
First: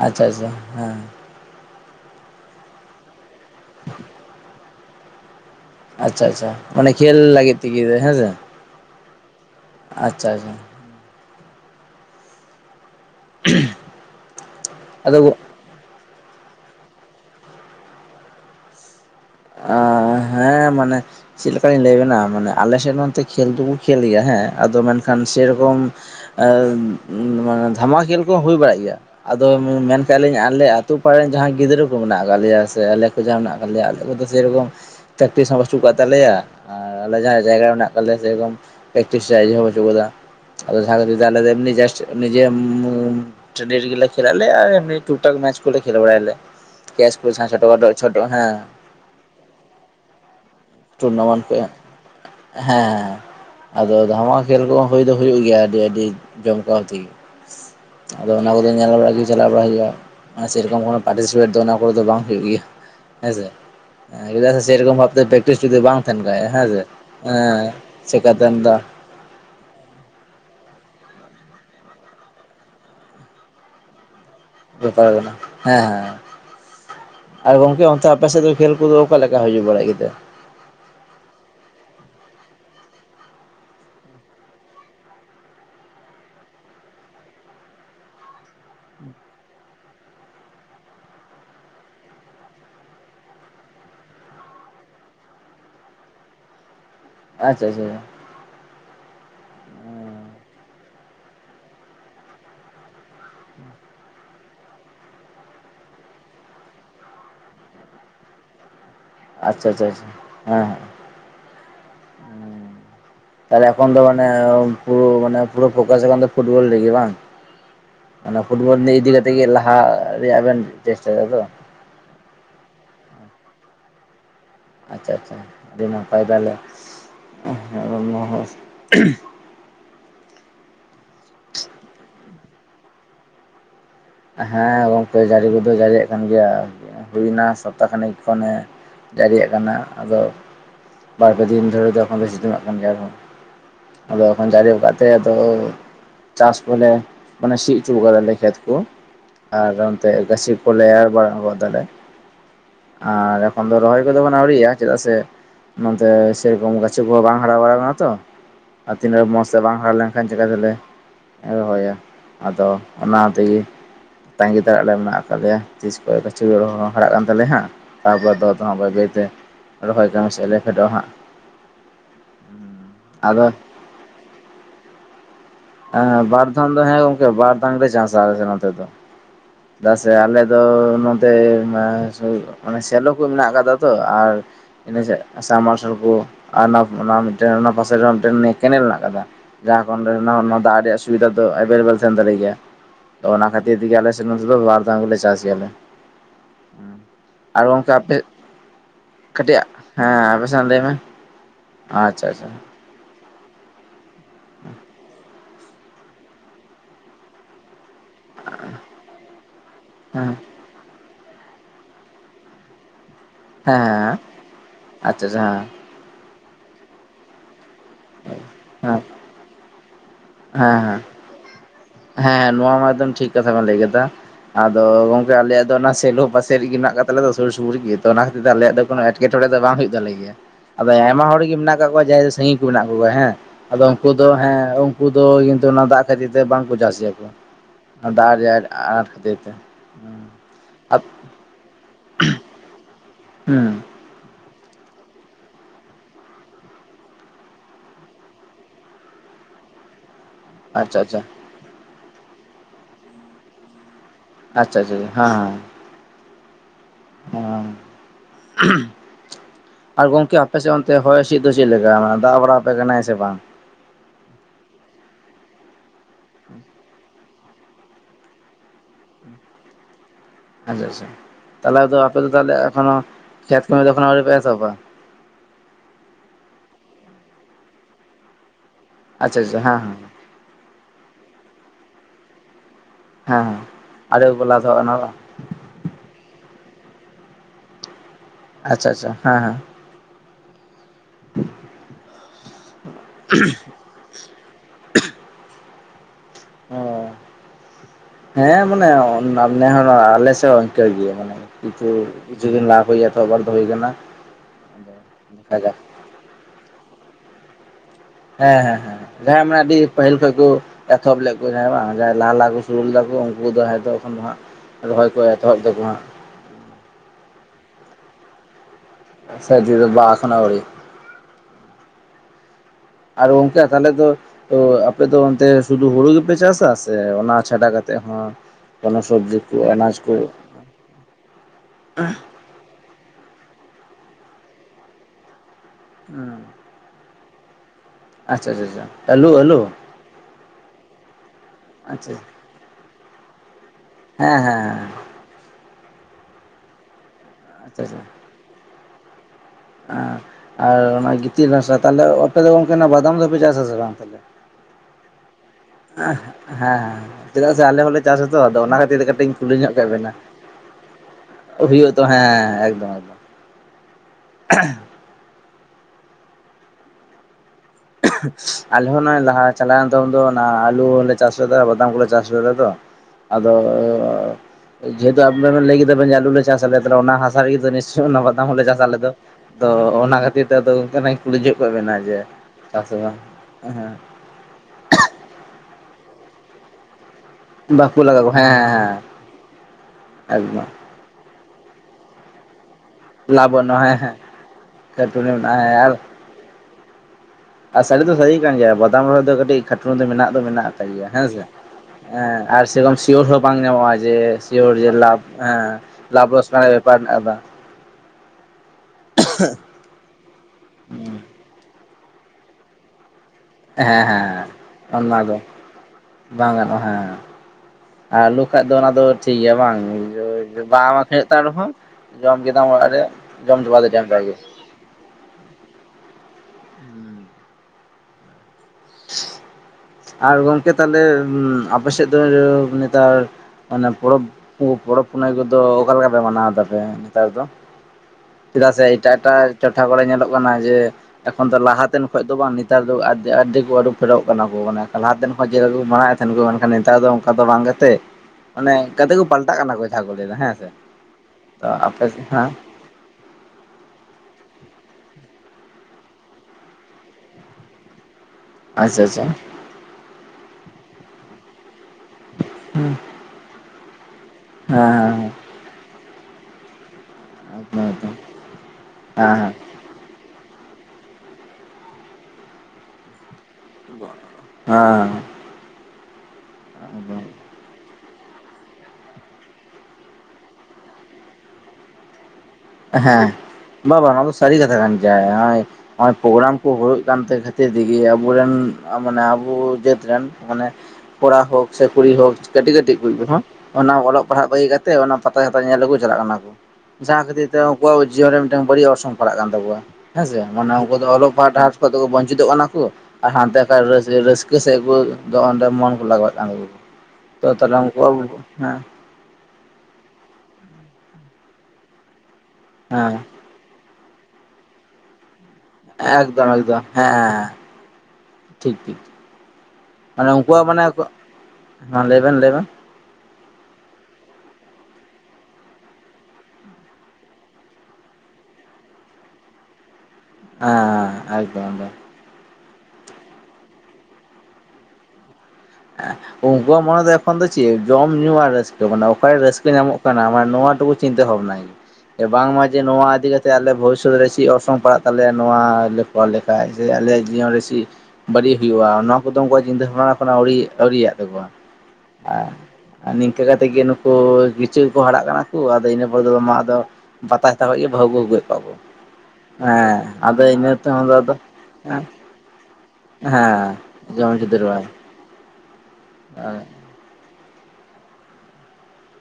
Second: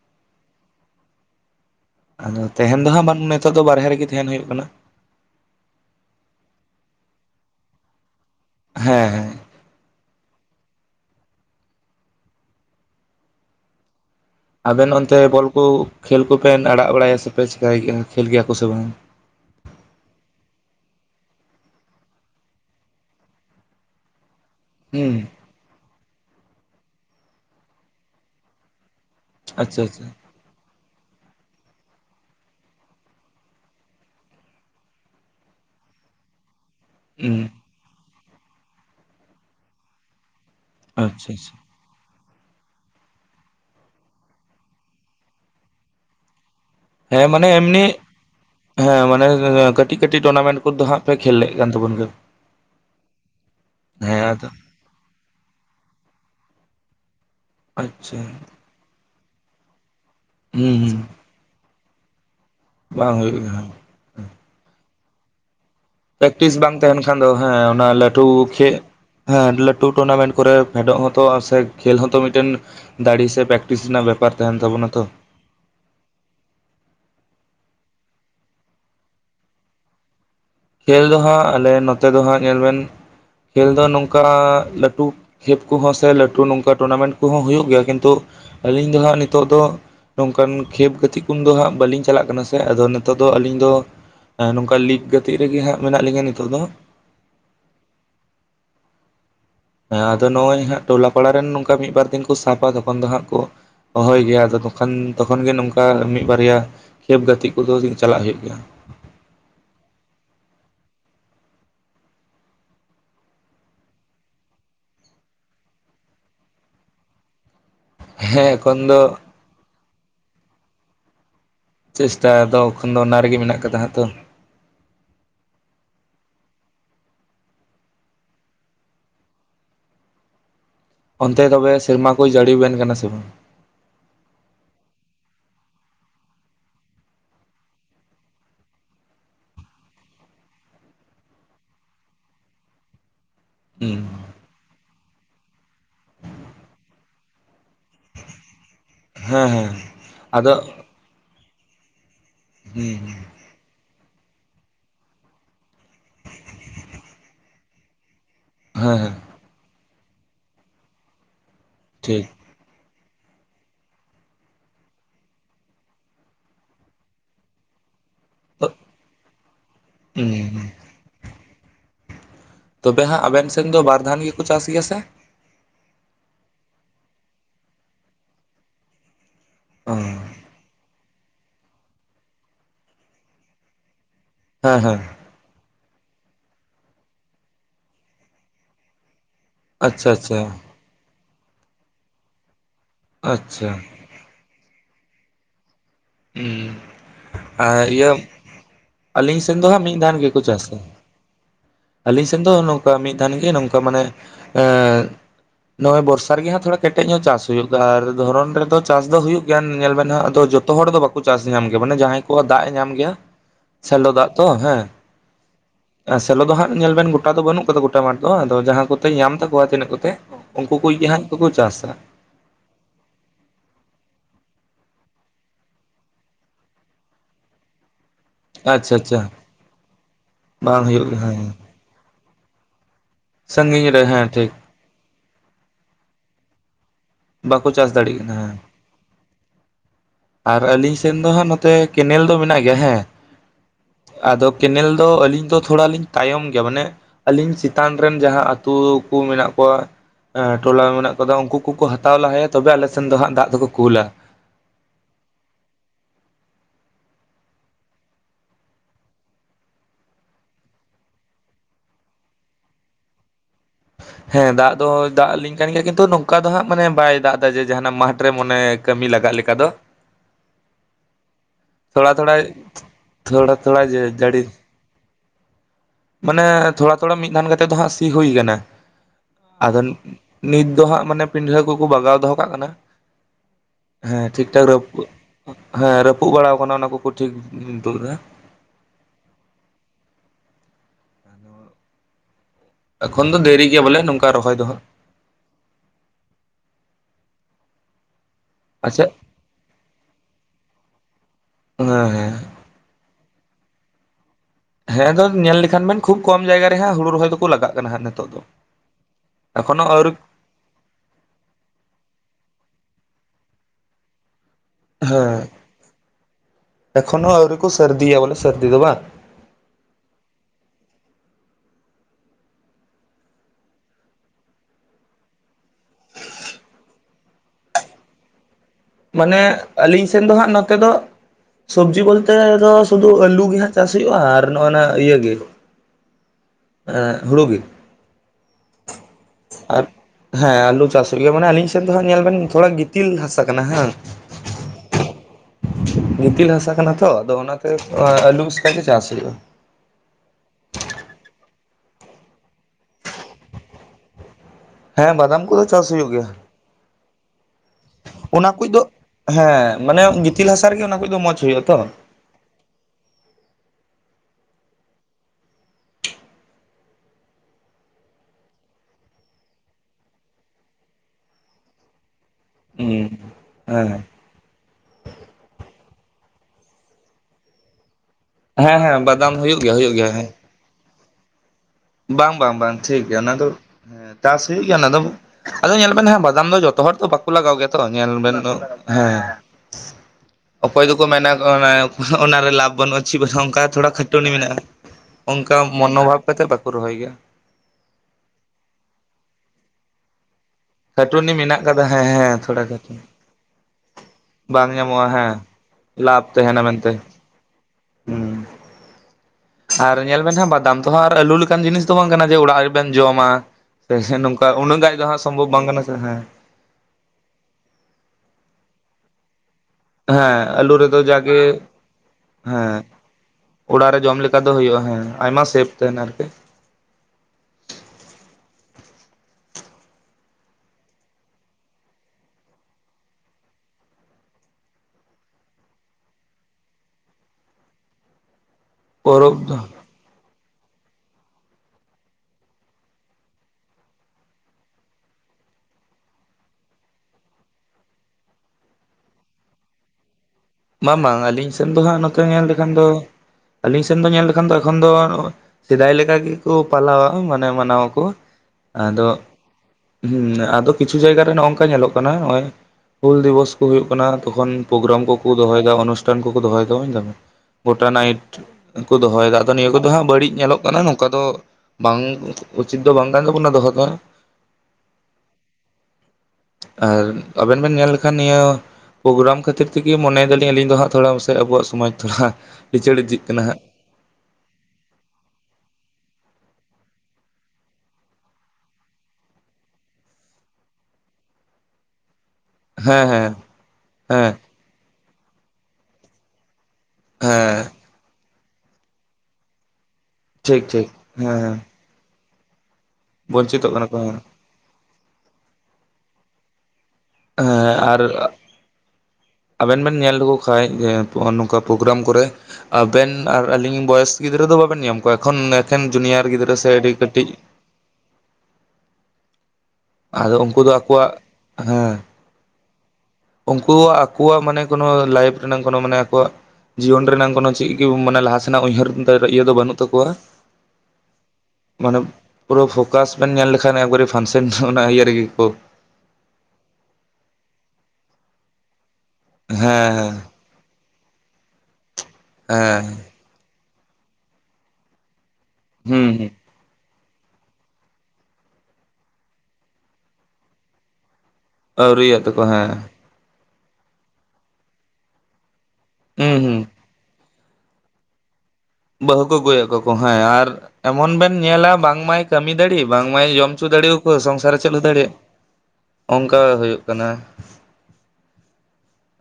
ᱟᱪᱪᱷᱟ ᱟᱪᱪᱷᱟ, ᱦᱮᱸ᱾ ᱟᱫᱚ ᱛᱟᱦᱮᱱ ᱫᱚᱦᱟᱸᱜ ᱵᱟᱝ ᱱᱤᱛᱚᱜ ᱫᱚ ᱵᱟᱨᱦᱮ ᱨᱮᱜᱮ ᱛᱟᱦᱮᱱ ᱦᱩᱭᱩᱜ ᱠᱟᱱᱟ᱾ ᱟᱪᱪᱷᱟ ᱟᱪᱪᱷᱟ ᱢᱟᱱᱮ ᱠᱷᱮᱞ ᱞᱟᱹᱜᱤᱫ ᱛᱮᱜᱮ ᱦᱮᱸᱥᱮ ᱦᱮᱸ ᱦᱮᱸ ᱟᱪᱪᱷᱟ ᱟᱪᱪᱷᱟ [unintelligible] ᱟᱵᱮᱱ ᱚᱱᱛᱮ ᱟᱫᱚ ᱵᱚᱞ ᱠᱚ ᱠᱷᱮᱞ ᱠᱚᱯᱮᱱ ᱟᱲᱟᱜ ᱵᱟᱲᱟᱭᱟ ᱥᱮᱯᱮ ᱪᱮᱤᱠᱟᱹᱭ ᱜᱮᱭᱟ ᱠᱷᱮᱞ ᱜᱮᱭᱟ ᱠᱚ ᱥᱮ ᱵᱟᱝ ᱟᱸ ᱦᱮᱸ ᱢᱟᱱᱮ ᱪᱮᱫ ᱞᱮᱠᱟᱞᱤᱧ ᱞᱟᱹᱭᱵᱮᱱᱟ ᱢᱟᱱᱮ ᱟᱞᱮᱮᱥᱮᱫ ᱱᱚᱱᱛᱮ ᱠᱷᱮᱞ ᱫᱚᱠᱚ ᱠᱷᱮᱞ ᱜᱮᱭᱟ ᱦᱮᱸ ᱟᱫᱚ ᱦᱩᱸ ᱢᱮᱱᱠᱷᱟᱱ ᱥᱮᱨᱚᱠᱚᱢ ᱫᱷᱟᱢᱟ ᱠᱷᱮᱞ ᱠᱚᱦᱚᱸ ᱦᱩᱭ ᱵᱟᱲᱟᱜ ᱜᱮᱭᱟ ᱟᱫᱚ ᱟᱪᱪᱷᱟ ᱢᱮᱱ ᱟᱪᱪᱷᱟ ᱠᱮᱣᱟ ᱞᱤᱧ ᱟᱞᱮ ᱟ ᱟᱛᱳ ᱯᱟᱲᱟ ᱨᱮᱱ ᱡᱟᱦᱟᱸᱭ ᱜᱤᱫᱽᱨᱟᱹ ᱠᱚ ᱢᱮᱱᱟᱜ ᱟᱠᱟᱫ ᱞᱮᱭᱟ ᱥᱮ ᱟᱞᱮ ᱠᱚ ᱡᱟᱦᱟᱸ ᱢᱮᱱᱟᱜ ᱟᱠᱟᱫ ᱞᱮᱭᱟ ᱟᱞᱮ ᱠᱚᱫᱚ- ᱥᱮᱨᱚᱠᱚᱢ ᱯᱮᱠᱴᱤᱥ ᱦᱚᱸ ᱵᱟᱪᱩᱜ ᱟᱠᱟᱫ ᱛᱟᱞᱮᱭᱟ ᱟᱨ ᱟᱞᱮ ᱡᱟᱦᱟᱸ ᱦᱩᱸ ᱡᱟᱭᱜᱟ ᱨᱮ ᱢᱮᱱᱟᱜ ᱛᱟᱦᱞᱮ ᱥᱮ ᱨᱚᱠᱚᱡ ᱯᱮᱠᱴᱤᱥ ᱨᱮᱭᱟᱜ ᱮᱡ ᱦᱚᱸ ᱵᱟᱪᱩᱜ ᱟᱠᱟᱫᱟ ᱟᱫᱚ [unintelligible] ᱟᱪᱪᱷᱟ ᱟᱪᱪᱷᱟ [unintelligible] ᱱᱤᱡᱮ ᱴᱟᱸᱰᱤ ᱨᱮ ᱜᱮ ᱞᱮ ᱠᱷᱮᱞ ᱟᱞᱮ ᱟᱨ ᱮᱢᱱᱤ ᱴᱩᱠ ᱴᱟᱠ ᱢᱮᱪ ᱠᱚᱞᱮ ᱡᱷᱮᱞ ᱵᱟᱲᱟᱭᱟᱞᱮ ᱠᱮᱥ ᱦᱮᱸ ᱠᱚ ᱢᱟᱱᱮ ᱡᱟᱦᱟᱸ ᱪᱷᱳᱴᱳ ᱮᱢᱱᱤ ᱠᱷᱟᱴᱳ ᱪᱷᱳᱴᱳ ᱦᱮᱸ ᱢᱟᱱᱮ ᱠᱟᱹᱴᱤᱡ ᱠᱟᱹᱴᱤᱡ ᱴᱩᱨᱱᱟᱢᱮᱱᱴ ᱠᱚᱫᱚ ᱦᱟᱸᱜ ᱯᱮ ᱠᱷᱮᱞ ᱴᱩᱨᱱᱟᱢᱮᱱᱴ ᱞᱮᱫ ᱠᱚ ᱠᱟᱱ ᱛᱟᱵᱚᱱ ᱜᱮᱭᱟ ᱦᱮᱸ ᱟᱫᱚ ᱦᱮᱸ ᱫᱷᱟᱢᱟ ᱟᱫᱚ ᱠᱷᱮᱞ ᱠᱚ ᱦᱩᱭ ᱫᱚ ᱦᱩᱭᱩᱜ ᱜᱮᱭᱟ ᱟᱹᱰᱤ ᱟᱹᱰᱤ ᱡᱚᱢᱠᱟᱣ ᱛᱮᱜᱮ ᱟᱪᱪᱷᱟ ᱟᱫᱚ ᱚᱱᱟ ᱠᱚ ᱧᱮᱞ ᱵᱟᱲᱟ ᱜᱮ ᱪᱟᱞᱟᱣ ᱵᱟᱲᱟ ᱦᱩᱭᱩᱜ-ᱟ ᱚᱱᱟ ᱦᱩᱸ ᱥᱮᱨᱚᱠᱚᱢ ᱦᱩᱸ ᱠᱚᱱᱳ ᱯᱟᱴᱤᱥᱤᱯᱮᱴ ᱫᱚ ᱚᱱᱟ ᱠᱚᱨᱮ ᱫᱚ ᱵᱟᱝ ᱦᱩᱭᱩᱜ ᱜᱮᱭᱟ ᱵᱟᱝ ᱦᱩᱭᱩᱜ-ᱟ ᱮ ᱪᱮᱫᱟᱜ ᱥᱮᱨᱚᱠᱚᱢ ᱵᱷᱟᱵᱛᱮ ᱯᱮᱠᱴᱤᱥ ᱡᱩᱫᱤ ᱵᱟᱝ ᱛᱟᱦᱮᱱ ᱠᱷᱟᱡ ᱯᱨᱮᱠᱴᱤᱥ ᱵᱟᱝ ᱦᱮᱸᱥᱮ ᱛᱟᱦᱮᱱ ᱠᱷᱟᱱ ᱫᱚ ᱦᱮᱸ ᱚᱱᱟ ᱞᱟᱹᱴᱩ ᱪᱤᱠᱟᱛᱮᱢ ᱠᱷᱮ ᱫᱚ ᱦᱮᱸ ᱞᱟᱹᱴᱩ ᱴᱩᱨᱱᱟᱢᱮᱱᱴ ᱠᱚᱨᱮ ᱯᱷᱮᱰᱚᱜ ᱦᱚᱸᱛᱚ ᱥᱮ ᱠᱷᱮᱞ ᱦᱚᱸᱛᱚ ᱢᱤᱫᱴᱮᱱ ᱫᱟᱲᱮ ᱥᱮ ᱯᱨᱮᱠᱴᱤᱥ ᱨᱮᱱᱟᱜ ᱵᱮᱯᱟᱨ ᱛᱟᱦᱮᱱ ᱛᱟᱵᱚᱱᱟ ᱛᱚ ᱵᱮᱯᱟᱨ ᱠᱟᱱᱟ ᱦᱮᱸ ᱦᱮᱸ ᱟᱨ ᱜᱚᱝᱠᱮ ᱚᱱᱛᱮ ᱟᱯᱮ ᱥᱮᱫ ᱫᱚ ᱠᱷᱮᱞ ᱠᱚᱫᱚ ᱚᱱᱠᱟ ᱞᱮᱠᱟ ᱦᱤᱡᱩᱜ ᱵᱟᱲᱟᱜ ᱜᱮᱛᱮ ᱠᱷᱮᱞ ᱫᱚ ᱦᱟᱸᱜ ᱟᱞᱮ ᱱᱚᱛᱮ ᱫᱚ ᱦᱟᱸᱜ ᱧᱮᱞ ᱵᱮᱱ ᱠᱷᱮᱞ ᱫᱚ ᱱᱚᱝᱠᱟ ᱞᱟᱹᱴᱩ ᱠᱷᱮᱯ ᱠᱚᱦᱚᱸ ᱥᱮ ᱞᱟᱹᱴᱩ ᱱᱚᱝᱠᱟ ᱴᱩᱨᱱᱟᱢᱮᱱᱴ ᱠᱚᱦᱚᱸ ᱦᱩᱭᱩᱜ ᱜᱮᱭᱟ ᱠᱤᱱᱛᱩ ᱟᱹᱞᱤᱧ ᱫᱚ ᱦᱟᱸᱜ ᱱᱤᱛᱚᱜ ᱫᱚ ᱱᱚᱝᱠᱟᱱ ᱠᱷᱮᱯ ᱜᱟᱛᱮᱜ ᱠᱚ ᱫᱚ ᱦᱟᱸᱜ ᱵᱟᱹᱞᱤᱧ ᱪᱟᱞᱟᱜ ᱠᱟᱱᱟ ᱥᱮ ᱟᱫᱚ ᱱᱤᱛᱚᱜ ᱫᱚ ᱟᱹᱞᱤᱧ ᱫᱚ ᱮᱸ ᱱᱚᱝᱠᱟ ᱞᱤᱜᱽ ᱜᱟᱛᱮᱜ ᱨᱮᱜᱮ ᱦᱟᱸᱜ ᱢᱮᱱᱟᱜ ᱞᱤᱧᱟᱹ ᱱᱤᱛᱚᱜ ᱫᱚ ᱟᱪᱪᱷᱟ ᱟᱪᱷᱟ ᱦᱮᱸ ᱟᱫᱚ ᱱᱚᱜᱼᱚᱭ ᱦᱟᱸᱜ ᱴᱚᱞᱟ ᱯᱟᱲᱟᱨᱮᱱ ᱱᱚᱝᱠᱟ ᱢᱤᱫᱵᱟᱨ ᱫᱤᱱ ᱠᱚ ᱥᱟᱵᱟ ᱛᱚᱠᱷᱚᱱ ᱫᱚ ᱦᱟᱸᱜ ᱠᱚ ᱦᱚᱭ ᱜᱮ ᱟᱫᱚ ᱛᱠᱷᱟᱱ ᱛᱚᱠᱷᱚᱱ ᱜᱮ ᱱᱚᱝᱠᱟ ᱢᱤᱫ ᱵᱟᱨᱭᱟ ᱠᱷᱮᱯ ᱜᱟᱛᱮᱜ ᱠᱚᱫᱚ ᱫᱤᱱ ᱪᱟᱞᱟᱜ ᱦᱩᱭᱩᱜ ᱜᱮᱭᱟ ᱟᱪᱪᱷᱟ ᱟᱪᱪᱷᱟ ᱟᱪᱪᱷᱟ ᱦᱮᱸ ᱦᱮᱸ [inaudible] ᱛᱟᱦᱚᱞᱮ ᱮᱠᱷᱚᱱ ᱫᱚ ᱢᱟᱱᱮ ᱯᱩᱨᱟᱹ ᱢᱟᱱᱮ ᱯᱩᱨᱟᱹ ᱯᱷᱳᱠᱟᱥ ᱮᱠᱷᱚᱱ ᱫᱚ ᱯᱷᱩᱴᱵᱚᱞ ᱨᱮᱜᱮ ᱵᱟᱝ ᱚᱱᱟ ᱦᱮᱸ ᱮᱠᱷᱚᱱ ᱯᱷᱩᱴᱵᱚᱞ ᱱᱤᱭ ᱫᱚ ᱤᱫᱤ ᱠᱟᱛᱮ ᱜᱮ ᱞᱟᱦᱟ ᱨᱮᱭᱟᱜ ᱵᱤᱱ ᱪᱮᱥᱴᱟ ᱭᱮᱫᱟ ᱛᱚ ᱪᱮᱥᱴᱟ ᱫᱚ ᱮᱠᱷᱚᱱ ᱫᱚ ᱚᱱᱟ ᱨᱮᱜᱮ ᱢᱮᱱᱟᱜ ᱟᱠᱟᱫᱟ ᱦᱟᱸᱜ ᱛᱚ᱾ ᱟᱪᱪᱷᱟ ᱟᱪᱪᱷᱟ ᱟᱹᱰᱤ ᱱᱟᱯᱟᱭ ᱛᱟᱦᱞᱮ [unintelligible] ᱚᱱᱛᱮ ᱛᱚᱵᱮ ᱥᱮᱨᱢᱟ ᱠᱚ ᱡᱟᱹᱲᱤ ᱟᱵᱮᱱ ᱠᱟᱱᱟ ᱥᱮ ᱵᱟᱝ ᱦᱮᱸ ᱜᱚᱢᱠᱮ ᱡᱟᱲᱤ ᱠᱚᱫᱚᱭ ᱡᱟᱲᱤ ᱭᱮᱫ ᱠᱟᱱ ᱜᱮᱭᱟ ᱦᱩᱭᱱᱟ ᱥᱚᱯᱛᱟ ᱠᱷᱟᱱᱤᱠ ᱠᱷᱚᱱᱮ᱾ ᱡᱟᱲᱤ ᱭᱟᱜ ᱠᱟᱱᱟ ᱟᱫᱚ ᱵᱟᱨᱯᱮ ᱫᱤᱱ ᱫᱷᱚᱨᱮ ᱫᱚ ᱮᱠᱷᱚᱱ ᱫᱚ ᱥᱤᱛᱩᱝ ᱟᱜ ᱠᱟᱱ ᱜᱮᱭᱟ ᱟᱨᱦᱚᱸ ᱦᱩᱸ ᱟᱫᱚ ᱮᱠᱷᱚᱱ ᱡᱟᱲᱤ ᱟᱠᱟᱫ ᱛᱮ ᱟᱫᱚ ᱪᱟᱥ ᱠᱚᱞᱮ ᱢᱟᱱᱮ ᱥᱤ ᱚᱪᱚ ᱟᱠᱟ ᱫᱟᱞᱮ ᱠᱷᱮᱛ ᱠᱚ ᱦᱮᱸ ᱦᱮᱸ ᱟᱨ ᱚᱱᱛᱮ ᱟᱫᱚ ᱜᱟᱹᱪᱷᱤ ᱠᱚᱞᱮ ᱮᱨ ᱵᱟᱲᱟ ᱟᱠᱟ ᱫᱟᱞᱮ ᱦᱩᱸ ᱟᱨ ᱮᱠᱷᱚᱱ ᱫᱚ ᱨᱚᱦᱚᱭ ᱠᱚᱫᱚ ᱵᱚᱱ ᱟᱹᱣᱨᱤᱭᱟᱜ-ᱟ ᱪᱮᱫᱟᱜ ᱥᱮ ᱱᱚᱱᱛᱮ ᱥᱮᱨᱚᱠᱚᱢ ᱜᱟᱪᱷᱩ ᱠᱚᱦᱚᱸ ᱵᱟᱝ ᱦᱟᱨᱟ ᱵᱟᱲᱟ ᱟᱠᱟᱱᱟ ᱛᱚ ᱟᱨ ᱦᱮᱸ ᱦᱮᱸ ᱛᱤᱱᱟᱹᱜ ᱢᱚᱡᱽ ᱛᱮ ᱵᱟᱝ ᱦᱟᱨᱟ ᱞᱮᱱᱠᱷᱟᱱ ᱪᱮᱠᱟ ᱛᱮᱞᱮ ᱨᱚᱦᱚᱭᱟ ᱴᱷᱤᱠ ᱟᱫᱚ ᱚᱱᱟ ᱛᱮᱜᱮ ᱛᱟᱺᱜᱤ ᱛᱟᱲᱟᱜ ᱞᱮ ᱢᱮᱱᱟᱜ ᱟᱠᱟᱫ ᱞᱮᱭᱟ ᱛᱤᱥ ᱠᱚ ᱜᱟᱪᱷᱤ ᱦᱳᱲᱳ ᱦᱚᱸ ᱦᱟᱨᱟᱜ ᱠᱟᱱ ᱛᱟᱞᱮᱭᱟ ᱦᱟᱸᱜ ᱛᱟᱨᱯᱚᱨ ᱫᱚ ᱛᱮᱦᱚᱸ ᱵᱟᱹᱭ ᱵᱟᱹᱭ ᱛᱮ ᱨᱚᱦᱚᱭ ᱠᱟᱹᱢᱤ ᱥᱮᱫ ᱞᱮ ᱦᱩᱸ ᱯᱷᱮᱰᱚᱜᱼᱟ ᱦᱟᱸᱜ ᱛᱚᱵᱮ ᱦᱟᱸᱜ ᱟᱫᱚ ᱟᱵᱮᱱ ᱥᱮᱱ ᱫᱚ ᱵᱟᱨ ᱫᱷᱟᱣ ᱜᱮᱠᱚ ᱪᱟᱥ ᱜᱮᱭᱟ ᱥᱮ ᱵᱟᱨ ᱫᱷᱟᱣ ᱫᱚ ᱦᱮᱸ ᱜᱚᱝᱠᱮ ᱵᱟᱨ ᱫᱷᱟᱱ ᱞᱮ ᱪᱟᱥᱟ ᱟᱞᱮ ᱥᱮᱱ ᱱᱚᱛᱮ ᱫᱚ ᱪᱮᱫᱟᱜ ᱥᱮ ᱦᱮᱸ ᱟᱞᱮ ᱫᱚ ᱱᱚᱛᱮ ᱥᱮᱞᱚ ᱠᱚ ᱢᱮᱱᱟᱜ ᱟᱠᱟᱫᱟ ᱛᱚ ᱟᱨ ᱦᱮᱸ [unintelligible] ᱥᱟᱢᱢᱟᱨᱥᱟᱞ ᱠᱚ ᱟᱨ ᱚᱱᱟᱢᱤᱴᱮᱱ ᱚᱱᱟ ᱯᱟᱥᱮ ᱨᱮᱦᱚᱸ ᱢᱤᱫᱴᱮᱱ ᱠᱮᱱᱮᱞ ᱦᱮᱱᱟᱜ ᱟᱠᱟᱫᱟ ᱡᱟᱦᱟᱸ ᱟᱪᱪᱷᱟ ᱠᱚ ᱟᱪᱪᱷᱟ ᱫᱟᱜ ᱨᱮᱭᱟᱜ ᱥᱩᱵᱤᱫᱟ ᱫᱚ ᱮᱵᱮᱞᱮᱵᱮᱞ ᱛᱟᱦᱮᱱ ᱛᱟᱞᱮ ᱜᱮᱭᱟ ᱚᱱᱟ ᱟᱪᱪᱷᱟ ᱠᱷᱟᱹᱛᱤᱨᱜᱮ ᱟᱞᱮ ᱱᱮᱥ ᱫᱚ ᱵᱟᱨ ᱫᱷᱟᱣ ᱜᱮᱞᱮ ᱪᱟᱥ ᱜᱮᱭᱟᱞᱮ ᱩᱸᱦᱩ ᱟᱨ ᱜᱚᱝᱠᱮ ᱤᱭᱟᱹ ᱟᱯᱮ ᱟᱹᱞᱤᱧ ᱥᱮᱱ ᱠᱟᱹᱴᱤᱡ ᱫᱚ ᱦᱟᱸᱜ ᱢᱤᱫ ᱦᱮᱸ ᱵᱟᱨ ᱜᱮᱠᱚ ᱟᱯᱮ ᱥᱮᱱᱟᱜ ᱪᱟᱥᱟ ᱞᱟᱹᱭ ᱢᱮ ᱟᱹᱞᱤᱧ ᱟᱪᱪᱷᱟ ᱥᱮᱱ ᱟᱪᱪᱷᱟ ᱫᱚ ᱱᱚᱠᱟ ᱢᱤᱫ ᱫᱷᱟᱣ ᱜᱮ ᱱᱚᱝᱠᱟ ᱢᱟᱱᱮ ᱮ ᱱᱚᱜᱼᱚᱭ ᱵᱚᱨᱥᱟ ᱨᱮᱜᱮ ᱛᱷᱚᱲᱟ ᱠᱮᱴᱮᱡ ᱧᱚᱜ ᱪᱟᱥ ᱦᱩᱭᱩᱜᱼᱟ ᱟᱨ ᱫᱷᱚᱨᱚᱱ ᱨᱮᱫᱚ ᱪᱟᱥ ᱫᱚ ᱦᱩᱭᱩᱜ ᱜᱮᱭᱟ ᱧᱮᱞ ᱵᱮᱱᱦᱟᱜ ᱟ ᱦᱮᱸ ᱟᱫᱚ ᱡᱚᱛᱚ ᱦᱚᱲ ᱫᱚ ᱵᱟᱠᱚ ᱪᱟᱥ ᱧᱟᱢ ᱜᱮᱭᱟ ᱢᱟᱱᱮ ᱡᱟᱦᱟᱸᱭ ᱠᱚᱣᱟᱜ ᱫᱟᱜ ᱮ ᱧᱟᱢ ᱜᱮᱭᱟ ᱥᱮᱞᱚ ᱦᱮᱸ ᱫᱟᱜ ᱛᱚ ᱦᱮᱸ ᱟᱪᱪᱷᱟ ᱟᱪᱪᱷᱟ ᱥᱮᱞᱚ ᱫᱚ ᱦᱟᱸᱜ ᱧᱮᱞ ᱵᱮᱱ ᱜᱚᱴᱟ ᱫᱚ ᱵᱟᱹᱱᱩᱜ ᱠᱟᱫᱟ ᱜᱚᱴᱟ ᱢᱟᱴᱷ ᱫᱚ ᱟᱫᱚ ᱡᱟᱦᱟᱸ ᱦᱮᱸ ᱠᱚᱛᱮ ᱧᱟᱢ ᱛᱟᱠᱚᱣᱟ ᱛᱤᱱᱟᱹᱜ ᱠᱚᱛᱮ ᱩᱱᱠᱩ ᱠᱚᱠᱚ [unintelligible] ᱦᱟᱸ ᱠᱚ ᱪᱟᱥᱟ ᱦᱮᱸᱮᱸ ᱱᱚᱣᱟ ᱢᱟ ᱮᱠᱫᱚᱢ ᱴᱷᱤᱠ ᱠᱟᱛᱷᱟ ᱵᱮᱱ ᱞᱟᱹᱭ ᱠᱮᱫᱟ ᱟᱫᱚ ᱜᱚᱝᱠᱮ ᱟᱞᱮᱭᱟᱜ ᱫᱚ ᱚᱱᱟ ᱥᱮᱞᱚ ᱯᱟᱥᱮ ᱨᱮᱜᱮ ᱢᱮᱱᱟᱜ ᱟᱠᱟᱫ ᱛᱟᱞᱮ ᱫᱚ ᱥᱩᱨ ᱥᱩᱯᱩᱨᱜᱮ ᱛᱚ ᱚᱱᱟ ᱠᱷᱟᱹᱛᱤᱨ ᱛᱮ ᱟᱞᱮᱭᱟᱜ ᱫᱚ ᱟᱪᱪᱷᱟ ᱠᱚᱱᱚ ᱟᱪᱪᱷᱟ ᱮᱴᱠᱮᱴᱚᱬᱮ ᱫᱚ ᱵᱟᱝ ᱦᱩᱭᱩᱜ ᱛᱟᱞᱮ ᱜᱮᱭᱟ ᱵᱟᱝ ᱟᱫᱚ ᱦᱩᱭᱩᱜ ᱟᱭᱢᱟ ᱦᱮᱸ ᱦᱚᱲ ᱜᱮ ᱢᱮᱱᱟᱜ ᱠᱚᱣᱟ ᱡᱟᱦᱟᱸᱭ ᱫᱚ ᱥᱟᱺᱜᱤᱧ ᱠᱚ ᱢᱮᱱᱟᱜ ᱠᱚᱣᱟ ᱦᱮᱸ ᱟᱫᱚ ᱥᱟᱺᱜᱤᱧ ᱨᱮ ᱩᱱᱠᱩ ᱫᱚ ᱴᱷᱤᱠ ᱦᱮᱸ ᱩᱱᱠᱩ ᱫᱚ ᱠᱤᱱᱛᱩ ᱚᱱᱟ ᱫᱟᱜ ᱠᱷᱟᱹᱛᱤᱨ ᱛᱮ ᱵᱟᱝ ᱠᱚ ᱪᱟᱥ ᱜᱮᱭᱟ ᱠᱚ ᱵᱟᱠᱚ ᱪᱟᱥ ᱚᱱᱟ ᱫᱟᱲᱮᱭᱟᱜ ᱠᱟᱱᱟ ᱫᱟᱜ ᱦᱮᱸ ᱨᱮᱭᱟᱜ ᱟᱱᱟᱴ ᱠᱷᱟᱹᱛᱤᱨ ᱛᱮ ᱟᱨ ᱟᱹᱞᱤᱧ ᱥᱮᱱ ᱫᱚ ᱦᱟᱸᱜ ᱱᱚᱛᱮ ᱠᱮᱱᱮᱞ ᱫᱚ ᱢᱮᱱᱟᱜ ᱜᱮᱭᱟ ᱦᱮᱸ ᱦᱮᱸ ᱟᱫᱚ ᱠᱮᱱᱮᱞ ᱫᱚ ᱟᱹᱞᱤᱧ ᱫᱚ ᱛᱷᱚᱲᱟ ᱞᱤᱧ ᱛᱟᱭᱚᱢ ᱜᱮᱭᱟ ᱢᱟᱱᱮ ᱟᱹᱞᱤᱧ ᱪᱮᱛᱟᱱ ᱨᱮᱱ ᱡᱟᱦᱟᱸ ᱟᱹᱛᱩ ᱠᱚ ᱢᱮᱱᱟᱜ ᱠᱚᱣᱟ ᱴᱚᱞᱟ ᱟᱪᱪᱷᱟ ᱢᱮᱱᱟᱜ ᱟᱪᱪᱷᱟ ᱟᱠᱟᱫᱟ ᱩᱱᱠᱩ ᱠᱚᱠᱚ ᱦᱟᱛᱟᱣ ᱞᱟᱦᱟᱭᱟ ᱛᱚᱵᱮ ᱟᱞᱮᱥᱮᱱ ᱫᱚ ᱦᱟᱸᱜ ᱫᱟᱜ ᱫᱚᱠᱚ ᱠᱩᱞᱟ ᱟᱪᱪᱷᱟ ᱟᱪᱪᱷᱟ ᱦᱮᱸ ᱦᱮᱸ ᱟᱨ ᱜᱚᱝᱠᱮ ᱟᱯᱮᱥᱮᱫ ᱚᱱᱛᱮ ᱦᱚᱭ ᱦᱤᱸᱥᱤᱫ ᱫᱚ ᱪᱮᱫ ᱞᱮᱠᱟ ᱫᱟᱜ ᱵᱟᱲᱟ ᱟᱯᱮ ᱠᱟᱱᱟᱭ ᱥᱮ ᱵᱟᱝ ᱦᱮᱸ ᱫᱟᱜ ᱫᱚ ᱫᱟᱜ ᱟᱞᱤᱧ ᱠᱟᱱ ᱜᱮᱭᱟ ᱠᱤᱱᱛᱩ ᱱᱚᱝᱠᱟ ᱫᱚ ᱦᱟᱸᱜ ᱢᱟᱱᱮ ᱵᱟᱭ ᱫᱟᱜ ᱮᱫᱟ ᱡᱮ ᱡᱟᱦᱟᱱᱟᱜ ᱢᱟᱴᱷ ᱨᱮ ᱢᱟᱱᱮ ᱠᱟᱹᱢᱤ ᱞᱟᱜᱟᱜ ᱞᱮᱠᱟ ᱫᱚ ᱟᱪᱪᱷᱟ ᱟᱪᱪᱷᱟ ᱛᱟᱦᱚᱞᱮ ᱟᱫᱚ ᱛᱷᱚᱲᱟ ᱟᱯᱮ ᱫᱚ ᱛᱷᱚᱲᱟ ᱛᱟᱦᱮᱞᱮ ᱮᱠᱷᱚᱱᱳ ᱛᱷᱚᱲᱟ ᱠᱷᱮᱛ ᱛᱷᱚᱲᱟ ᱠᱟᱢᱤ ᱫᱚ ᱮᱠᱷᱚᱱᱚ ᱟᱹᱣᱨᱤ ᱯᱮ ᱡᱟᱹᱲᱤ ᱮᱛᱚᱦᱚᱵ-ᱟ ᱢᱟᱱᱮ ᱛᱷᱚᱲᱟ ᱛᱷᱚᱲᱟ ᱢᱤᱫ ᱫᱷᱟᱣ ᱠᱟᱛᱮᱜ ᱫᱚ ᱦᱟᱸᱜ ᱥᱤ ᱦᱩᱭ ᱠᱟᱱᱟ ᱟᱪᱪᱷᱟ ᱟᱪᱪᱷᱟ ᱟᱫᱚ ᱦᱮᱸ ᱦᱮᱸ ᱱᱤᱛ ᱫᱚ ᱦᱟᱸᱜ ᱢᱟᱱᱮ ᱯᱤᱸᱰᱷᱟᱹ ᱠᱚᱠᱚ ᱵᱟᱜᱟᱣ ᱫᱚᱦᱚ ᱠᱟᱜ ᱠᱟᱱᱟ ᱦᱮᱸ ᱦᱮᱸ ᱟᱹᱣᱨᱤ ᱯᱮ ᱴᱷᱤᱠ ᱴᱷᱟᱠ ᱞᱟᱫᱷᱚᱜᱼᱟ ᱨᱳᱜᱽ ᱚᱱᱟ ᱵᱟᱝ ᱦᱮᱸ ᱨᱟᱹᱯᱩᱫ ᱵᱟᱲᱟᱣ ᱠᱟᱱᱟ ᱚᱱᱟ ᱠᱚᱠᱚ ᱴᱷᱤᱠ ᱛᱩᱜ ᱮᱫᱟ ᱟᱪᱪᱷᱟ ᱟᱪᱪᱷᱟ ᱦᱮᱸ ᱦᱮᱸ ᱤᱧ ᱦᱚ ᱦᱟᱜ ᱮᱠᱷᱚᱱ ᱫᱚ ᱫᱮᱨᱤ ᱜᱮᱭᱟ ᱵᱚᱞᱮ ᱱᱚᱝᱠᱟ ᱨᱚᱦᱚᱭ ᱫᱚ ᱦᱟᱜ ᱦᱚᱸ ᱦᱮᱸ ᱢᱟᱱᱮ ᱟᱪᱪᱷᱟ [unintelligible] ᱟᱞᱮᱥᱮᱫ ᱤᱱᱠᱟᱹ ᱜᱮ ᱢᱟᱱᱮ ᱠᱤᱪᱷᱩ ᱦᱮᱸ ᱦᱮᱸ ᱠᱤᱪᱷᱩ ᱫᱤᱱ ᱞᱟᱵᱷ ᱦᱩᱭᱩᱜ ᱜᱮᱭᱟ ᱛᱚ ᱚᱨᱫᱷᱮᱠ ᱫᱚ ᱦᱩᱭ ᱟᱠᱟᱱᱟ ᱦᱮᱸ ᱧᱮᱞ ᱞᱮᱠᱷᱟᱱ ᱵᱮᱱ ᱠᱷᱩᱵ ᱠᱚᱢ ᱡᱟᱭᱜᱟ ᱨᱮ ᱦᱟᱸᱜ ᱦᱩᱲᱩ ᱨᱚᱦᱚᱭ ᱫᱚᱠᱚ ᱞᱟᱜᱟᱜ ᱠᱟᱱᱟ ᱦᱟᱜ ᱦᱮᱸ ᱦᱮᱸ ᱦᱮᱸ ᱡᱟᱦᱟᱸᱭ ᱢᱟᱱᱮ ᱟᱹᱰᱤ ᱯᱟᱹᱦᱤᱞ ᱠᱷᱚᱱ ᱠᱚ ᱮᱛᱚᱦᱚᱵ ᱞᱮᱫ ᱠᱚᱣᱟ ᱡᱟᱦᱟᱸᱭ ᱵᱟᱝ ᱡᱟᱦᱟᱸᱭ ᱞᱟᱦᱟ ᱞᱟᱦᱟ ᱠᱚ ᱥᱩᱨᱩ ᱞᱮᱫᱟ ᱠᱚ ᱩᱱᱠᱩ ᱫᱚ ᱦᱚᱭᱛᱚ ᱮᱠᱷᱚᱱ ᱫᱚ ᱦᱟᱸᱜ ᱨᱚᱦᱚᱭ ᱠᱚ ᱦᱮᱸ ᱮᱛᱚᱦᱚᱵ ᱛᱟᱠᱩᱣᱟ ᱮᱠᱷᱚᱱᱳ ᱟᱣᱨᱤ ᱠᱚ ᱥᱟᱹᱨᱫᱤᱭᱟ ᱵᱚᱞᱮ ᱥᱟᱨᱫᱤ ᱫᱚ ᱵᱟᱝ [unintelligible] ᱵᱟᱝ ᱮᱠᱷᱚᱱᱚ ᱟᱣᱨᱤ [unintelligible] ᱟᱨ ᱜᱚᱝᱠᱮ ᱛᱟᱦᱚᱞᱮ ᱫᱚ ᱛᱚ ᱟᱯᱮ ᱫᱚ ᱚᱱᱛᱮ ᱥᱩᱫᱩ ᱦᱩᱲᱩ ᱜᱮᱯᱮ ᱪᱟᱥᱟ ᱥᱮ ᱚᱱᱟ ᱪᱷᱟᱰᱟ ᱠᱟᱛᱮᱮᱫ ᱦᱚᱸ ᱠᱳᱱᱳ ᱢᱟᱱᱮ ᱥᱚᱵᱽᱡᱤ ᱠᱚ ᱟᱱᱟᱡ ᱟᱹᱞᱤᱧ ᱥᱮᱱ ᱠᱚ ᱫᱚ ᱦᱟᱸᱜ ᱱᱚᱛᱮ ᱫᱚ ᱥᱚᱵᱽᱡᱤ ᱵᱚᱞᱛᱮ ᱱᱚᱛᱮᱫᱚ ᱥᱩᱫᱩ ᱟᱹᱞᱩ ᱜᱮ ᱦᱟᱜ ᱪᱟᱥ ᱦᱩᱭᱩᱜᱼᱟ ᱟᱨ ᱱᱚ ᱚᱭ ᱱᱟ ᱤᱭᱟᱹ ᱜᱮ ᱦᱩᱸ ᱮ ᱦᱩᱲᱩᱩ ᱜᱮ ᱟᱪᱪᱷᱟ ᱟᱪᱪᱷᱟ ᱟᱪᱪᱷᱟ ᱟᱹᱞᱩ ᱟᱹᱞᱩ ᱟᱨ ᱦᱮᱸ ᱟᱞᱩ ᱪᱟᱥ ᱦᱩᱭᱩᱜᱭᱟ ᱢᱟᱱᱮ ᱟᱞᱤᱧ ᱥᱮᱱ ᱫᱚᱦ ᱟᱪᱪᱷᱟ ᱧᱮᱞ ᱵᱮᱱ ᱛᱷᱚᱲᱟ ᱛᱤᱞ ᱦᱟᱥᱟ ᱠᱟᱱᱟ ᱦᱟᱜ ᱦᱮᱸ ᱦᱮᱸ ᱜᱤᱛᱤᱞ ᱦᱟᱥᱟ ᱠᱟᱱᱟ ᱛᱚ ᱟᱫᱚ ᱚᱱᱟᱛᱮ ᱟᱪᱪᱷᱟ ᱟᱹᱞᱩᱥᱠ ᱜᱮ ᱪᱟᱥ ᱦᱩᱭᱩᱜᱼᱟ ᱟᱨ ᱚᱱᱟ ᱜᱤᱛᱤᱞ ᱱᱟᱥᱟ ᱛᱟᱦᱮ ᱟᱯᱮ ᱫᱚ ᱜᱚᱝᱠᱮ ᱵᱟᱫᱟᱢ ᱫᱚᱯᱮ ᱪᱟᱥ ᱟᱥᱮ ᱵᱟᱝ ᱛᱟᱦᱞᱮ ᱦᱮᱸ ᱵᱟᱫᱟᱢ ᱠᱚ ᱦᱮᱸ ᱦᱮᱸ ᱪᱮᱫᱟᱜ ᱥᱮ ᱟᱞᱮ ᱦᱚᱸᱞᱮ ᱪᱟᱥᱟᱛᱚ ᱟᱫᱚ ᱠᱚ ᱚᱱᱟ ᱫᱚ ᱠᱷᱟᱹᱛᱤᱨ ᱠᱟᱹᱴᱤᱡ ᱠᱩᱞᱤ ᱧᱚᱜ ᱦᱮᱸ ᱠᱮᱫ ᱢᱟᱱᱮ ᱵᱮᱱᱟ ᱜᱤᱛᱤᱞ ᱦᱟᱥᱟ ᱨᱮᱜᱮ ᱚᱱᱟ ᱠᱚ ᱫᱚ ᱢᱚᱸᱡᱽ ᱦᱩᱭᱩᱜᱼᱟ ᱦᱩᱭᱩᱜ ᱛᱚ ᱦᱮᱸ ᱮᱠᱫᱚᱢ ᱮᱠᱫᱚᱢ ᱟᱞᱮ ᱦᱚᱸ ᱱᱚᱜᱼᱚᱭ ᱞᱟᱦᱟ ᱪᱟᱞᱟᱣᱮᱱ ᱛᱚᱱ ᱫᱚ ᱚᱱᱟ ᱟᱞᱩ ᱦᱚᱞᱮ ᱪᱟᱥ ᱞᱮᱫᱟ ᱵᱟᱫᱟᱢ ᱠᱚᱞᱮ ᱪᱟᱥ ᱞᱮᱫᱟ ᱛᱚ ᱩᱸ ᱟᱫᱚ ᱡᱮᱦᱮᱛᱩ ᱟᱵᱮᱱ ᱞᱟᱹᱭ ᱠᱮᱫᱟ ᱵᱮᱱ ᱟᱞᱩ ᱞᱮ ᱪᱟᱥᱼᱟ ᱚᱱᱟ ᱦᱟᱥᱟ ᱨᱮᱜᱮ ᱱᱤᱪᱚᱭ ᱵᱟᱫᱟᱢ ᱦᱚᱸᱞᱮ ᱦᱮᱸ ᱪᱟᱥ ᱦᱮᱸ ᱟᱞᱮ ᱫᱚ ᱵᱟᱫᱟᱢ ᱦᱩᱭᱩᱜ ᱛᱚ ᱜᱮᱭᱟ ᱦᱩᱭᱩᱜ ᱜᱮᱭᱟ ᱚᱱᱟ ᱦᱮᱸ ᱠᱷᱟᱹᱛᱤᱨ ᱛᱮ ᱟᱫᱚ ᱜᱚᱝᱠᱮ ᱠᱩᱞᱤ ᱡᱚᱜ ᱠᱮᱫ ᱢᱮᱱᱟ ᱡᱮ ᱵᱟᱝ ᱵᱟᱝ ᱵᱟᱝ ᱪᱟᱥ ᱥᱮ ᱴᱷᱤᱠ ᱵᱟᱝ ᱜᱮᱭᱟ ᱚᱱᱟ ᱫᱚ ᱦᱮᱸ ᱪᱟᱥ ᱦᱩᱭᱩᱜ ᱜᱮᱭᱟ ᱚᱱᱟ ᱫᱚ ᱟᱫᱚ ᱧᱮᱞ ᱵᱮᱱ ᱦᱟᱜ ᱵᱟᱫᱟᱢ ᱫᱚ ᱡᱚᱛᱚ ᱦᱚᱲ ᱫᱚ ᱞᱟᱜᱟᱣ ᱜᱮᱭᱟ ᱛᱚ ᱵᱟᱠᱚ ᱧᱮᱞ ᱞᱟᱜᱟᱣ ᱵᱮᱱ ᱦᱮᱸ ᱦᱮᱸ ᱦᱮᱸ ᱮᱠᱫᱚᱢ ᱚᱠᱚᱭ ᱫᱚ ᱢᱮ ᱟᱠᱚ ᱚᱱᱟᱨᱮ ᱞᱟᱵᱷ ᱵᱟᱹᱱᱩᱜᱼᱟ ᱪᱷᱤ ᱞᱟᱵᱷ ᱚᱱᱠᱟ ᱵᱟᱹᱱᱩᱜᱼᱟ ᱛᱷᱚᱲᱟ ᱦᱮᱸ ᱦᱮᱸ ᱠᱷᱟᱴᱟᱹᱱᱤ ᱢᱮᱱᱟᱜᱼᱟ ᱠᱷᱟᱹᱴᱩᱱᱤ ᱢᱮᱱᱟᱜᱼᱟ ᱚᱱᱠᱟ ᱦᱮᱸ ᱟᱨ ᱢᱚᱱᱚ ᱵᱷᱟᱵ ᱠᱟᱛᱮᱛ ᱵᱟᱠᱚ ᱨᱚᱦᱚᱭ ᱜᱮᱭᱟ ᱟᱨ ᱥᱟᱹᱨᱤ ᱫᱚ ᱥᱟᱹᱨᱤ ᱠᱟᱱ ᱜᱮᱭᱟ ᱵᱟᱫᱟᱢ ᱨᱮ ᱫᱚ ᱠᱟᱹᱴᱤᱡ ᱠᱷᱟᱴᱱᱤ ᱫᱚ ᱢᱮᱱᱟᱜ ᱫᱚ ᱢᱮᱱᱟᱜ ᱦᱮᱸ ᱠᱷᱟᱹᱴᱩᱱᱤ ᱥᱮ ᱢᱮᱱᱟᱜ ᱠᱟᱫᱟ ᱦᱮᱸ ᱦᱮᱸ ᱛᱷᱚᱲᱟ ᱟᱨ ᱥᱮᱨᱚᱢ ᱠᱷᱟᱹᱴᱩᱱᱤ ᱥᱤᱭᱳᱨ ᱦᱚᱸ ᱵᱟᱝ ᱧᱟᱢᱚᱜᱼᱟ ᱡᱮ ᱵᱟᱝ ᱥᱤᱭᱳᱨ ᱡᱮ ᱧᱟᱢᱚᱜᱼᱟ ᱞᱟᱵᱷ ᱦᱮᱸ ᱞᱟᱵᱷ ᱛᱟᱦᱮᱱᱟ ᱞᱚᱥᱠᱟᱱ ᱵᱮᱯᱟᱨ ᱢᱮᱱᱛᱮ ᱢᱮᱱᱟᱜᱼᱟ ᱫᱚ ᱦᱩᱸ [unintelligible] ᱟᱨ ᱧᱮᱞ ᱵᱮᱱ ᱦᱟᱜ ᱵᱟᱫᱟᱢ ᱛᱚᱦᱟᱜ ᱟᱨ ᱟᱞᱩ ᱞᱮᱠᱟᱱ ᱡᱤᱱᱤᱥ ᱫᱚ ᱵᱟᱝ ᱠᱟᱱᱟ ᱡᱮ ᱚᱲᱟᱜ ᱨᱮᱵᱱ ᱡᱚᱢᱟ ᱦᱮᱸ ᱥᱮ ᱱᱚᱝᱠᱟ ᱦᱮᱸ ᱩᱱᱟᱹᱜ ᱜᱟᱱ ᱫᱚ ᱚᱱᱟ ᱦᱟᱜ ᱥᱚᱢᱵᱷᱚᱵᱽ ᱵᱟᱝ ᱠᱟᱱᱟ ᱥᱮ ᱦᱮᱸ ᱵᱟᱝ ᱜᱟᱱᱚᱜᱼᱟ ᱦᱮᱸ ᱟᱨ ᱟᱞᱩ ᱠᱷᱟᱱ ᱫᱚ ᱚᱱᱟ ᱫᱚ ᱴᱷᱤᱠ ᱜᱮᱭᱟ ᱵᱟᱝ ᱦᱮᱸ ᱟᱞᱩ ᱵᱟᱢ ᱨᱮᱫᱚ ᱟᱹᱠᱷᱨᱤᱧᱮᱫ ᱡᱟᱜᱮ ᱛᱟᱢ ᱨᱮᱦᱚᱸ ᱡᱚᱢ ᱠᱮᱫᱟᱢ ᱦᱮᱸ ᱚᱲᱟᱜ ᱨᱮ ᱡᱚᱢ ᱪᱟᱵᱟ ᱚᱲᱟᱜ ᱨᱮ ᱫᱟᱲᱮᱭᱟᱜ ᱟᱢ ᱡᱚᱢ ᱡᱟᱜᱮ ᱞᱮᱠᱟ ᱫᱚ ᱦᱩᱭᱩᱜᱼᱟ ᱦᱮᱸ ᱟᱭᱢᱟ ᱥᱮᱯ ᱛᱟᱦᱮᱱᱟ ᱟᱨᱠᱤ ᱟᱨ ᱜᱚᱝᱠᱮ ᱛᱟᱦᱞᱮ ᱟᱯᱮ ᱥᱮᱫ ᱫᱚ ᱱᱮᱛᱟᱨ ᱢᱟᱱᱮ ᱯᱚᱨᱚᱵᱽ ᱯᱚᱨᱚᱵᱽ ᱯᱩᱱᱟᱹᱭ ᱠᱚᱫᱚ ᱚᱠᱟ ᱞᱮᱠᱟ ᱯᱮ ᱢᱟᱱᱟᱣ ᱫᱟᱯᱮ ᱱᱮᱛᱟᱨ ᱫᱚ ᱪᱮᱫᱟᱜ ᱥᱮ ᱮᱴᱟᱜ ᱯᱚᱨᱚᱵᱽ ᱮᱴᱟᱜ ᱫᱚ ᱴᱚᱴᱷᱟ ᱠᱚᱨᱮ ᱧᱮᱞᱚᱜ ᱠᱟᱱᱟ ᱡᱮ ᱮᱠᱷᱚᱱ ᱫᱚ ᱞᱟᱦᱟᱛᱮᱱ ᱠᱷᱚᱱ ᱫᱚ ᱵᱟᱝ ᱱᱮᱛᱟᱨ ᱫᱚ ᱟᱹᱰᱤ ᱠᱚ ᱟᱹᱨᱩ ᱯᱷᱮᱨᱚᱜ ᱠᱟᱱᱟ ᱢᱟᱱᱮ ᱞᱟᱦᱟ ᱛᱮᱱ ᱠᱷᱚᱱ ᱪᱮᱞᱮᱠᱟ ᱠᱚ ᱢᱟᱱᱟᱣ ᱮᱫ ᱛᱟᱦᱮᱱ ᱠᱚ ᱢᱮᱱᱠᱷᱟᱱ ᱱᱮᱛᱟᱨ ᱫᱚ ᱚᱱᱠᱟ ᱫᱚ ᱵᱟᱝ ᱜᱟᱛᱮᱜ ᱟᱱᱮ ᱜᱟᱛᱮ ᱠᱚ ᱯᱟᱞᱴᱟᱜ ᱠᱟᱱᱟ ᱠᱚ ᱡᱟᱦᱟᱸ ᱠᱚ ᱞᱟᱹᱭᱫᱟ ᱦᱮᱸ ᱥᱮ ᱵᱟᱝ ᱵᱟᱝ ᱟᱹᱞᱤᱧ ᱛᱚ ᱥᱮᱱ ᱫᱚ ᱦᱟᱸᱜ ᱟᱯᱮ ᱱᱚᱛᱮ ᱥᱮᱫ ᱧᱮᱞ ᱦᱮᱸ ᱞᱮᱠᱷᱟᱱ ᱫᱚ ᱟᱞᱤᱧ ᱥᱮᱱ ᱫᱚ ᱧᱮᱞ ᱞᱮᱠᱷᱟᱱ ᱫᱚ ᱮᱠᱷᱚᱱ ᱫᱚ ᱥᱮᱫᱟᱭ ᱞᱮᱠᱟ ᱜᱮᱠᱚ ᱯᱟᱞᱟᱣᱟ ᱢᱟᱱᱮ ᱢᱟᱱᱟᱣᱟ ᱠᱚ ᱟᱪᱪᱷᱟ ᱟᱫᱚ ᱟᱪᱪᱷᱟ ᱦᱮᱸ ᱦᱩ ᱟᱫᱚ ᱠᱤᱪᱷᱩ ᱡᱟᱭᱜᱟᱨᱮ ᱱᱚᱜᱝᱠᱟ ᱧᱮᱞᱚᱜ ᱠᱟᱱᱟ ᱱᱚᱜ ᱚᱭ ᱦᱩᱞ ᱫᱤᱵᱚᱥ ᱦᱩᱭᱩᱜ ᱠᱟᱱᱟ ᱛᱚᱠᱷᱚᱱ ᱦᱮᱸ ᱯᱨᱳᱜᱨᱟᱢ ᱦᱮᱸ ᱠᱚᱠᱚ ᱫᱚᱦᱚᱭᱮᱫᱟ ᱚᱱᱩᱥᱴᱷᱟᱱ ᱠᱚᱠᱚ ᱫᱚᱦᱚᱭᱮᱫᱟ ᱵᱩᱡ ᱫᱟᱵᱮᱱ ᱮᱠᱫᱚᱢ ᱜᱚᱴᱟ ᱮᱠᱫᱚᱢ ᱱᱟᱭᱤᱴ ᱠᱚ ᱫᱚᱦᱚᱭᱮ ᱦᱮᱸ ᱫᱟ ᱟᱫᱚ ᱱᱤᱭᱟᱹ ᱠᱚᱫᱚ ᱦᱟᱸᱜ ᱵᱟᱹᱲᱤᱡ ᱧᱮᱞᱚᱜ ᱠᱟᱱᱟ ᱱᱚᱝᱠᱟ ᱫᱚ ᱵᱟᱝ ᱩᱪᱤᱛ ᱫᱚ ᱵᱟᱝ ᱠᱟᱱ ᱛᱟᱵᱚᱱᱟ ᱫᱚ ᱦᱮᱸ ᱦᱮᱸ ᱟᱨ ᱮᱠᱫᱚᱢ ᱟᱵᱮᱱ ᱵᱮᱱ ᱧᱮᱞ ᱞᱮᱠᱷᱟᱱ ᱱᱤᱭᱟᱹ ᱯᱨᱜᱨᱟᱢ ᱠᱷᱟᱹᱛᱤᱨ [inaudible] ᱢᱚᱱᱮᱭ ᱫᱟᱞᱤᱧ ᱟᱹᱞᱤᱧ ᱫᱚ ᱦᱟᱸᱜ ᱛᱷᱚᱲᱟ ᱥᱮ ᱟᱵᱚᱣᱟᱜ ᱥᱚᱢᱟᱡᱽ ᱛᱷᱚᱲᱟ ᱞᱤᱪᱟᱹᱲ ᱤᱫᱤᱜ ᱦᱮᱸ ᱠᱟᱱᱟ ᱦᱟᱸᱜ ᱵᱟ ᱵᱟ ᱱᱚᱶᱟ ᱫᱚ ᱥᱟᱨᱤ ᱠᱟᱛᱷᱟ ᱠᱟᱱ ᱜᱮᱭᱟ ᱟᱨ ᱯᱨᱳᱜᱨᱟᱢ ᱠᱚ ᱦᱩᱭᱩᱜ ᱠᱟᱱᱛᱮ ᱠᱷᱟᱹᱛᱤᱨ ᱛᱮᱜᱮ ᱟᱵᱚᱨᱮᱱ ᱢᱟᱱᱮ ᱟᱵᱚ ᱡᱟᱹᱛ ᱨᱮᱱ ᱢᱟᱱᱮ ᱠᱚᱲᱟ ᱦᱳᱠ ᱥᱮ ᱠᱩᱲᱤ ᱦᱳᱠ ᱠᱟᱹᱴᱤᱡ ᱠᱟᱹᱴᱤᱡ ᱦᱮᱸ ᱠᱚ ᱦᱮᱸ ᱦᱚᱸ ᱚᱱᱟ ᱦᱮᱸ ᱚᱞᱚᱜ ᱯᱟᱲᱦᱟᱜ ᱵᱟᱹᱜᱤ ᱠᱟᱛᱮᱜ ᱚᱱᱟ ᱯᱟᱛᱟ ᱪᱷᱟᱛᱟ ᱧᱮᱞ ᱜᱮᱠᱚ ᱪᱟᱞᱟᱜ ᱠᱟᱱᱟ ᱠᱚ ᱡᱟᱦᱟᱸ ᱠᱷᱟᱹᱛᱤᱨ ᱛᱮ ᱦᱮᱸ ᱩᱱᱠᱩᱣᱟᱜ ᱡᱤᱭᱚᱱ ᱨᱮ ᱢᱤᱫᱴᱟᱱ ᱵᱟᱹᱲᱤᱡ ᱚᱨᱥᱚᱝ ᱯᱟᱲᱟᱜ ᱠᱟᱱ ᱛᱟᱠᱚᱳᱣᱟ ᱦᱮᱸᱥᱮ ᱴᱷᱤᱠ ᱢᱟᱱᱮ ᱴᱷᱤᱠ ᱩᱱᱠᱩ ᱫᱚ ᱚᱞᱚᱜ ᱦᱮᱸ ᱦᱮᱸ ᱯᱟᱲᱦᱟᱜ ᱦᱟᱴ ᱠᱷᱚᱱ ᱫᱚᱠᱚ ᱵᱚᱧᱪᱤᱛᱚᱜ ᱠᱟᱱᱟ ᱠᱚ ᱟᱨ ᱦᱟᱱᱛᱮ ᱵᱚᱧᱪᱤᱛᱚᱜ ᱠᱟᱱᱟ ᱟᱠᱟᱨᱮ ᱠᱚ ᱦᱮᱸ ᱨᱟᱹᱥᱠᱟᱹ ᱪᱤᱠᱟᱹ ᱥᱮᱫ [inaudible] ᱚᱸᱰᱮ ᱢᱚᱱ ᱠᱚ ᱞᱟᱜᱟᱣᱮᱫ ᱠᱟᱱ ᱛᱟᱠᱚ ᱛᱚ ᱦᱮᱸ ᱛᱟᱦᱚᱞᱮ ᱟᱨ ᱩᱱᱠᱩ ᱦᱮᱸ ᱟᱵᱮᱱ ᱵᱮᱱ ᱧᱮᱞ ᱞᱮᱠᱚ ᱠᱷᱟᱱ ᱡᱮ ᱱᱚᱝᱠᱟ ᱯᱨᱳᱜᱨᱟᱢ ᱠᱚᱨᱮ ᱟᱵᱮᱱ ᱦᱮᱸ ᱟᱹᱞᱤᱧ ᱵᱚᱭᱮᱥ ᱜᱤᱫᱽᱨᱟᱹ ᱫᱚ ᱵᱟᱵᱮᱱ ᱧᱟᱢ ᱠᱚᱣᱟ ᱮᱠᱷᱚᱱ ᱮᱠᱷᱮᱱ ᱡᱩᱱᱤᱭᱟᱨ ᱮᱠᱫᱚᱢ ᱜᱤᱫᱽᱨᱟᱹ ᱥᱮ ᱮᱠᱫᱚᱢ ᱟᱹᱰᱤ ᱠᱟᱹᱴᱤᱡ ᱦᱮᱸ ᱴᱷᱤᱠ ᱴᱷᱤᱠ ᱢᱟᱱᱮ ᱟᱫᱚ ᱩᱱᱠᱩ ᱩᱱᱠᱩᱣᱟᱜ ᱫᱚ ᱢᱟᱱᱮ ᱟᱠᱚᱣᱟᱜ ᱦᱮᱸ ᱞᱟᱹᱭᱵᱮᱱ ᱞᱟᱹᱭᱵᱮᱱ ᱩᱱᱠᱩ ᱟᱠᱚᱣᱟᱜ ᱢᱟᱱᱮ ᱠᱚᱱᱚ ᱞᱟᱭᱤᱯᱷ ᱨᱮᱱᱟᱜ ᱠᱱᱚ ᱢᱟᱱᱮ ᱟᱠᱚᱣᱟᱜ ᱡᱤᱭᱚᱱ ᱨᱮ ᱨᱮᱱᱟᱜᱝ ᱠᱳᱱᱚ ᱪᱮᱫ ᱜᱮ ᱢᱟᱱᱮ ᱞᱟᱦᱟ ᱥᱮᱱᱟᱜ ᱩᱭᱦᱟᱹᱨ ᱤᱭᱟᱹ ᱫᱚ ᱵᱟᱹᱱᱩᱜ ᱛᱟᱠᱚᱣᱟ ᱦᱮ ᱟᱭᱛ ᱢᱟᱱᱮ ᱯᱩᱨᱟᱹ ᱯᱷᱳᱠᱟᱥ ᱵᱮᱱ ᱧᱮᱞ ᱞᱮᱠᱷᱟᱱ ᱮᱠᱵᱟᱨᱮ ᱯᱷᱟᱱᱥᱮᱱ ᱚᱱᱟ ᱤᱭᱟᱹ ᱨᱮᱜᱮ ᱠᱚ ᱩᱱᱠᱩᱣᱟᱜ ᱢᱚᱱᱮ ᱫᱚ ᱮᱠᱷᱚᱱ ᱫᱚ ᱪᱮᱫ ᱡᱚᱢ ᱧᱩᱣᱟᱨ ᱨᱟᱹᱥᱠᱟᱹ ᱢᱟᱱᱮ ᱚᱠᱟᱨᱮ ᱨᱟᱹᱥᱠᱟᱹ ᱧᱟᱢᱚᱜ ᱦᱮᱸ ᱠᱟᱱᱟ ᱱᱚᱣᱟ ᱴᱩᱠᱩ ᱪᱤᱱᱛᱟᱹ ᱵᱷᱟᱵᱱᱟᱭ ᱦᱮᱸ ᱵᱟᱝᱢᱟ ᱡᱮ ᱦᱮᱸ ᱱᱚᱣᱟ ᱤᱫᱤ ᱠᱟᱛᱮ ᱟᱞᱮ ᱵᱷᱚᱵᱤᱥᱚᱛ ᱨᱮ ᱪᱮᱫ ᱚᱨᱥᱚᱝ ᱯᱟᱲᱟᱜ᱾ ᱛᱟᱦᱚᱞᱮ ᱱᱚᱣᱟ ᱞᱮ ᱦᱩᱸ ᱦᱩᱸ ᱠᱚᱣᱟᱞᱮ ᱡᱮ ᱟᱞᱮᱭᱟᱜ ᱡᱤᱭᱚᱱ ᱨᱮᱥᱤ ᱵᱟᱹᱲᱤᱡ ᱦᱩᱭᱩᱜᱼᱟ ᱱᱚᱣᱟ ᱠᱚᱫᱚ ᱩᱱᱠᱩᱣᱟᱜ ᱪᱤᱱᱛᱟᱹ ᱵᱷᱟᱵᱽᱱᱟ ᱠᱚᱱᱟ ᱟᱣᱨᱤ ᱟᱹᱣᱨᱤᱭᱟᱜ ᱛᱟᱠᱚᱣᱟ ᱟᱹᱣᱨᱤᱭᱮᱫ ᱛᱟᱠᱚ ᱦᱮᱸ ᱱᱤᱝᱠᱟᱹ ᱠᱟᱛᱮᱫ ᱜᱮ ᱱᱩᱠᱩ ᱜᱤᱪᱟᱹᱠᱚ ᱦᱟᱨᱟᱜ ᱠᱟᱱᱟ ᱠᱚ ᱟᱫᱚ ᱤᱱᱟᱹ ᱯᱚᱨ ᱫᱚ ᱦᱩᱸ ᱢᱟ ᱦᱩᱸ ᱟᱫᱚ ᱵᱟᱛᱟ ᱦᱟᱛᱟ ᱠᱷᱚᱱ ᱜᱮ ᱵᱟᱹᱩ ᱠᱚ ᱟᱹᱜᱩᱭᱮᱫ ᱠᱚᱣᱟ ᱠᱚ ᱵᱟᱹᱦᱩ ᱠᱚ ᱟᱹ ᱜᱩᱭᱮᱫ ᱠᱚᱣᱟ ᱠᱚ ᱦᱮᱸ ᱟᱫᱚ ᱟᱨ ᱤᱱᱟᱹ ᱛᱮᱦᱚᱸ ᱮᱢᱚᱱ ᱟᱫᱚ ᱵᱮᱱ ᱧᱮᱞᱟ ᱦᱮᱸ ᱵᱟᱝᱢᱟᱭ ᱠᱟᱹᱢᱤ ᱫᱟᱲᱮᱜ ᱵᱟᱝᱢᱟᱭ ᱡᱚᱢ ᱦᱚᱪᱚ ᱦᱮᱸ ᱫᱟᱲᱮ ᱟᱠᱚᱣᱟ ᱡᱚᱢ ᱦᱚᱪᱚ ᱥᱚᱝᱥᱟᱨᱮ ᱪᱟᱹᱞᱩ ᱫᱚᱨᱠᱟᱨ ᱫᱟᱲᱮᱭᱟᱜ ᱚᱱᱠᱟ ᱟᱨ ᱦᱩᱭᱩᱜ ᱠᱟᱱᱟ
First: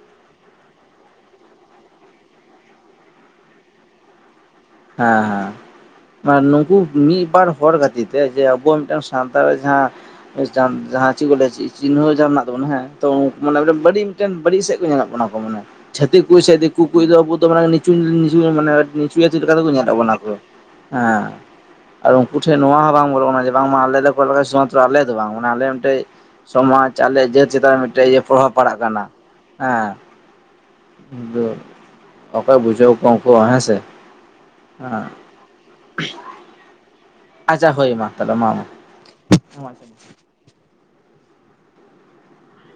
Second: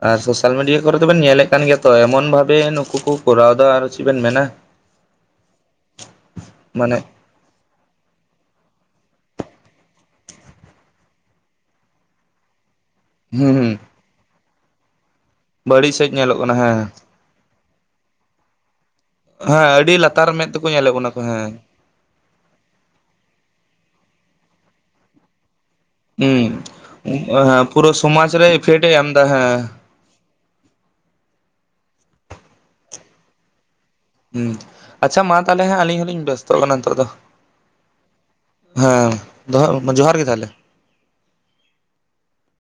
ᱟᱨ ᱥᱳᱥᱟᱞ ᱢᱤᱰᱤᱭᱟ ᱠᱚᱨᱮ ᱫᱚᱵᱮᱱ ᱧᱮᱞᱮᱫ ᱠᱟᱱ ᱜᱮᱭᱟ ᱛᱚ ᱮᱢᱚᱱ ᱵᱷᱟᱵᱮ ᱱᱩᱠᱩ ᱠᱚ ᱠᱚᱨᱟᱣ ᱮᱫᱟ ᱟᱨᱚ ᱪᱮᱫ ᱵᱮᱱ ᱢᱮᱱᱟ᱾ ᱦᱮᱸ ᱦᱮᱸ ᱱᱩᱠᱩ ᱢᱟᱱᱮ ᱢᱤᱫ ᱵᱟᱨ ᱦᱚᱲ ᱠᱟᱛᱤᱨ ᱛᱮ ᱡᱮ ᱟᱵᱚ ᱢᱤᱫᱴᱟᱝ ᱥᱟᱱᱛᱟᱲ ᱨᱮ ᱡᱟᱦᱟᱸ ᱪᱮᱫ ᱠᱚ ᱞᱟᱹᱭᱟ ᱪᱤᱱᱦᱟᱹ ᱡᱟᱸᱦᱟ ᱢᱮᱱᱟᱜ ᱛᱟᱵᱚᱱᱟ ᱦᱮᱸ ᱦᱩᱸ ᱛᱚᱢᱟᱱᱮ ᱦᱩᱸ ᱢᱤᱡᱴᱮᱱ ᱵᱟᱹᱲᱤᱡ ᱥᱮᱫ ᱠᱚ ᱧᱮᱞᱚᱜ ᱠᱟᱱᱟ ᱠᱚ ᱢᱟᱱᱮ ᱵᱟᱹᱲᱤᱡ ᱥᱮᱫ ᱪᱷᱟᱹᱛᱤᱠ ᱧᱮᱞᱚᱜ ᱠᱩᱭ ᱥᱮ ᱠᱟᱱᱟ ᱦᱮᱸ ᱫᱤᱠᱩ ᱠᱩᱭ ᱟᱵᱚ ᱫᱚ ᱢᱟᱱᱮ ᱤᱪᱩ ᱢᱟᱱᱮ ᱱᱤᱪᱩᱭᱟ ᱪᱮᱫ ᱦᱮᱸ ᱞᱮᱠᱟᱠᱚ ᱧᱮᱞᱮᱥ ᱟᱹᱰᱤ ᱵᱚᱱᱟ ᱞᱟᱛᱟᱨ ᱠᱚ ᱢᱮᱫ ᱛᱮᱠᱚ ᱧᱮᱞᱮᱫ ᱵᱚᱱᱟ ᱠᱚ ᱦᱮᱸ᱾ ᱟᱨ ᱩᱱᱠᱩ ᱴᱷᱮᱱ ᱱᱚᱣᱟ ᱦᱚᱸ ᱵᱟᱝ ᱵᱚᱞᱚᱜ ᱠᱟᱱᱟ ᱡᱮ ᱵᱟᱝᱢᱟ ᱟᱞᱮ ᱞᱮ ᱠᱚᱭ ᱞᱮᱡ ᱥᱩᱢᱟᱛᱨᱚ ᱟᱞᱮ ᱫᱚ ᱵᱟᱝ ᱢᱟᱱᱮ ᱟᱞᱮ ᱢᱤᱫᱴᱮᱡ ᱦᱩᱸ ᱥᱚᱢᱟᱡ ᱟᱞᱮ ᱡᱟᱹᱛ ᱦᱮᱸ ᱪᱮᱛᱟᱱ ᱨᱮ ᱯᱩᱨᱟᱹ ᱢᱤᱫᱴᱮᱱ ᱥᱚᱢᱟᱡᱽ ᱯᱨᱚᱵᱷᱟᱵᱽ ᱨᱮ ᱯᱟᱲᱟᱜ ᱤᱯᱷᱮᱠᱴ ᱮ ᱠᱟᱱᱟ ᱮᱢ ᱮᱫᱟ ᱦᱮᱸ ᱫᱚ ᱚᱠᱚᱭ ᱵᱩᱡᱷᱟᱹᱣ ᱠᱚᱣᱟ ᱩᱱᱠᱩ ᱦᱚ ᱦᱮᱸ ᱥᱮ ᱦᱸ ᱦᱮᱸ ᱟᱪᱪᱷᱟ ᱢᱟ ᱛᱟᱦᱚᱞᱮ ᱦᱟᱸᱜ ᱟᱹᱞᱤᱧ ᱦᱚᱞᱤᱧ ᱵᱮᱥᱛᱚᱜ ᱠᱟᱱᱟ ᱱᱤᱛᱚᱜ ᱫᱚ ᱟᱪᱪᱷᱟ ᱦᱳᱭ ᱢᱟ ᱛᱟᱦᱚᱞᱮ ᱢᱟ ᱦᱮᱸ ᱢᱟ ᱫᱚᱦᱚᱭ ᱡᱚᱦᱟᱨ ᱜᱮ ᱛᱟᱦᱞᱮ᱾